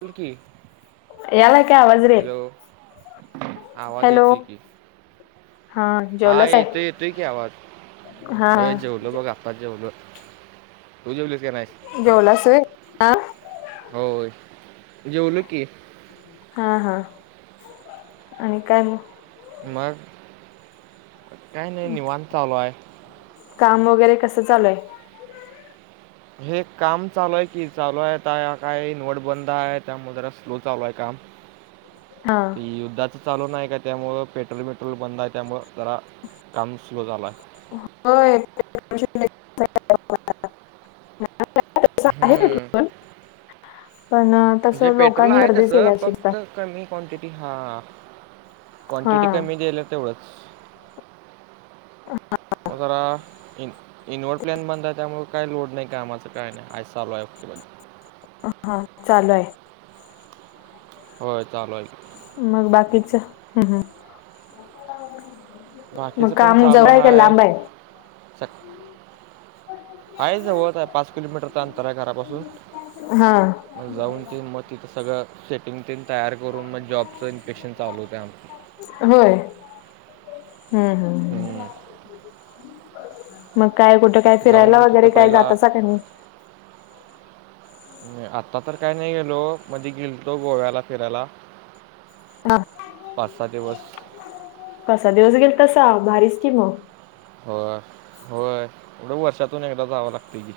तुर्की. यालाय का आवाज रे? आवाज हॅलो येतोय की. हा हा जेवलाच येतोय आहे येतोय की, आवाज हा हो जेवलो बघा. आता जेवलो, बोल तू जेवली की नाही. जेवलास होय? ह.. होय, जेवलो की. हा हा.. आणि काय मग? मग काही नाही निवांत चालू आहे. काम वगैरे कसं चालूय? हे काम चालू आहे की चालू आहे काय इन्व्हर्ट बंद आहे जरा स्लो चालू आहे काम हा.. ते युद्धाचं चालू नाही का त्यामुळं पेट्रोल मेट्रोल बंद आहे त्यामुळं जरा काम स्लो झालं आहे. [unintelligible] हम्म, [unintelligible] म्हणजे तसं पेट्रोल लोकांनी आहे गर्दी तसं केल्या फक्त [unintelligible] कमी क्वांटिटी हा हा क्वांटिटी कमी दिला तेवढंच. मग जरा इ इनवड प्लॅन बंद आहे त्यामुळे काय लोड नाही का कामाचा, काय नाही आज चालू आहे ओके हा चालू आहे. होय चालु आहे. मग बाकीच्या हम् हम... मग बाकीचं पण काम चालू जवळ हाय का लांब आहे? हाय जवळच आहे पाच किलोमीटरचं अंतर आहे घरापासून. हा मग जाऊन ते मग तिथं सगळं सेटिंग ते तयार करून मग जॉबचं इन्पेक्शन चालव होते आमच. होय हम्म हम्म.. मग काय कुठं काय फिरायला जाऊन तिथं वगैरे काय पहिला जातासा का नाही? आता तर काय नाही गेलो, मध्ये गेलतो गोव्याला फिरायला. हा पाच सहा दिवस. पाच सहा दिवस गेलतसा भारीचं कि मग. हो होय एवढं वर्षातून एकदा जावं लागते की.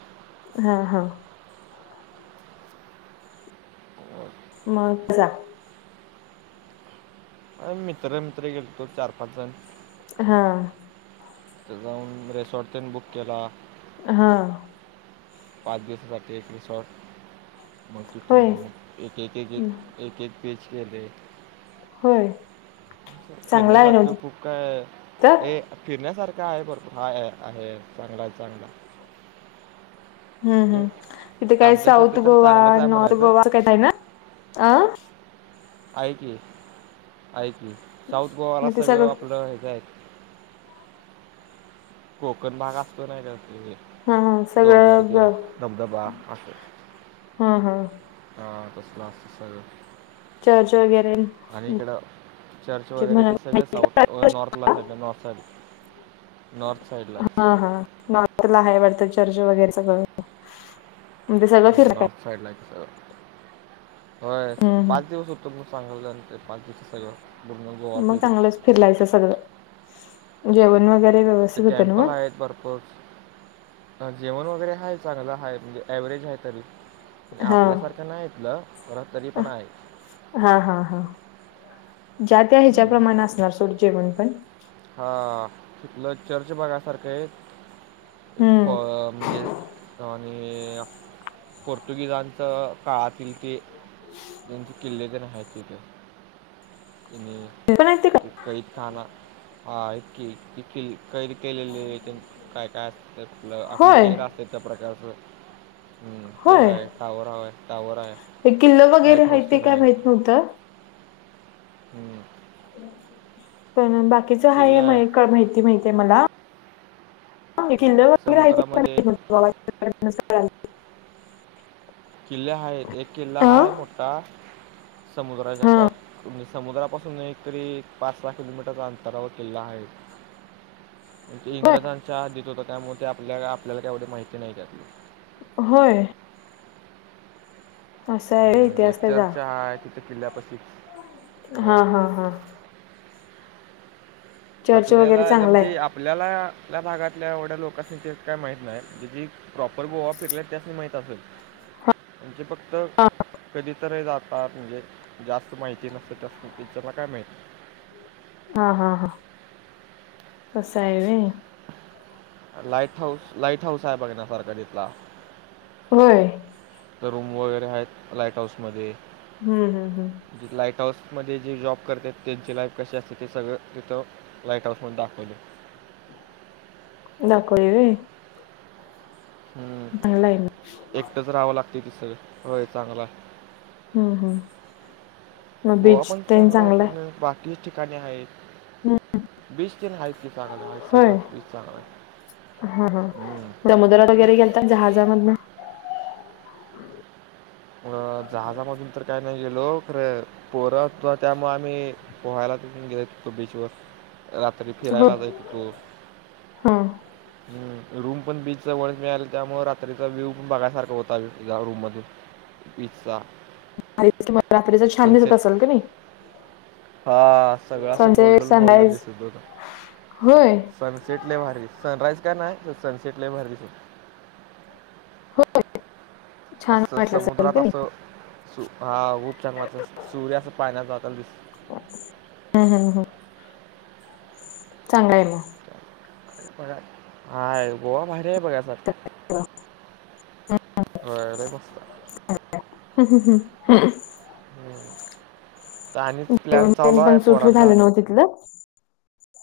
हा हा.. मग धारा.. मित्र मित्र गेलोतो चार पाच जण. हा.. जाऊन रेसॉर्ट तेन बुक केला. हा.. हा.. पाच बस साठीे एक रिसॉर्ट मग होय तिथून, एक एक एक एक एक पेज केले. होय. फिरण्या चांगला आहे ना सारखे कुक काय तिथ [inaudible] फिरण्यासारखा आहे भरपूर, हा आहे चांगला आहे चांगला ह् ह् म्हणजे तिथे काय आमच्यासाठी साऊथ तर गोवा, चांगलंच आहे नॉर्थ म्हणायचं गोवा काय आहे ना अ हाय की, हाय की, साऊथ गोवाला मग ते सगळं आपलं ह्याच आहेत. कोकण भाग असतो नाही तर त हा हा डोंगर सगळं तीन ग- धबधबा असत. हा हा तसं लास् स [inaudible] चर्च वगैरे आणि इकड चर्च जे वगैरे ते म्हणा- सगळ साऊथ नॉर्थ [inaudible] नॉर्थ साईडला हा सगळं हा नॉर्थला आहे वाटतं, चर्च वगैरे सगळं म्हणजे [inaudible] साईड ला आहे तिथ, होय हम्म पाच हम्म दिवस होतो मग चांगलंंत ते पाच दिवस सगळं पूर्ण गोवा मग फिरून चांगलंच फिरलायचं सगळं, जेवण वगैरे व्यवस्थित होतं ना टेम्पल मग आहेत भरपूर ह जेवण वगैरे आहे चांगलं आहे, म्हणजे एव्हरेज आहे तरी हा आपल्यासारखं नाही तिथ, परत तरी पण आहे. हा हां हां ज्या त्या हम्म. ह्याच्याप्रमाणे असणार सोड जेवण पण हा... तिथलं चर्च बघायसारखं आहे. फ हम्म म्हणजे आणि.... पोर्तुगीजांच काळातील ते त्यांचे किल्ले बी आहेत तिथे [inaudible] पण ते का कै खाणा ह कै केले काय काय त्या आपलं आपली होय जे रा असते त्या प्रकारचं ते होय हाय टावर आहे टावर आहे हे किल्लं लाईट वगैरे आहे, हाऊस ते काय आहेत माहित नव्हतं हम्म, पण बाकीच हाय किल्ले आहेत का माहिती माहती आहे मला किल्लं हम्म, वगैरे समुद्रामध्ये आहे [inaudible] किल्ले आहेत एक किल्ला हा आहे अं? मोठा समुद्राच्या हा क तुम्ही, समुद्रापासून एकतरी पाच सहा किलोमीटरच्या अंतरावर किल्ला आहे. आणि ते होय इंग्रजांच्या हद्दीत होतं, त्यामुळे ते आपल्या आपल्याला काही एवढी माहिती नाही त्यातली. होय. असा आहे होय हम्म, एक इतिहास त्याचा, चर्च आहे तिथे किल्ल्यापाशी हा.. अं, हा. चर्च वगैरे आपल्याला हेज्या चांगला आहे म्हणजे आपल्याला आपल्या भागातल्या, एवढ्या लोकासनी तेचं काय माहीत नाही. ज्याची प्रॉपर गोवा फिरलाय, त्यासनी माहित असंल. हा. म्हणजे, फक्त कधी तरीही जातात म्हणजे जास्त माहिती नसते त्यास्नी, टीचरला काय माहीत हा.. हा.. हा. तसं हाय व्हय. लाईट हाऊस, लाईट हाऊस आहे बघण्यासारखा तिथला. होय. रूम वगैरे आहेत, लाईट हाऊसमध्ये हम्म.. हम्.. हम्. लाइट हाऊसमध्ये जे जॉब करतेत, त्यांची लाईफ कशी असते ते सगळं तिथं लाईट हाऊस मध्ये दाखवलंय. दाखवलंय होय. हम्म, चांगला आहे मग एकटंच राहावं लागतंय तिथं. होय चांगला. हम्म हम्म मग गोवा बीच पण तेन चांगला आहे, खरं बाकी तेच ठिकाणी आहे. हम्म बीच तेन आहेत की चांगलं आहे. होय सगळंच बीच चांगलं आहे. हा.. हा, हम्म. समुद्रात वगैरे गेलता, जहाजामधनं? आ.. जहाजांमधून तर काही नाही गेलो, खरं पोरं होती त्यामुळं आम्ही पोहायला तिथून गेलतो, बीचवर. रात्री हो फिरायला जाईत होतो. हा रूम पण बीच जवळच मिळाली, त्यामुळं रात्रीचा व्ह्यूव पण बघायसारखा होता या रूम मधून. पिझ्झा. आणि समुद्र रात्रीचं छान दिसत असेल का नाही? हा सगळं असं सनसेट गोल्डन गोल्डन सनराईज दिसत होतं. होय सनसेट लई भारी दिसत होता. सनराईज का नाहीय, पण सनसेट लई भारी दिसत. हो छान असं वाटलं असेल समुद्रात का नाही असं, हा खूप छान वाटत. सूर्य असा पाण्यात जाता दिस हम.. हम.. हम. चांगलं आहे मग. प हाय गोवा भारी आहे बघा. तर. होय, लई मस्त आहे. हम.. हम.. हम.. ह. का आणि प्लॅन जेवण चालु तेन आहे पण सुट पोरांचा? झालं नव्ह तिथलं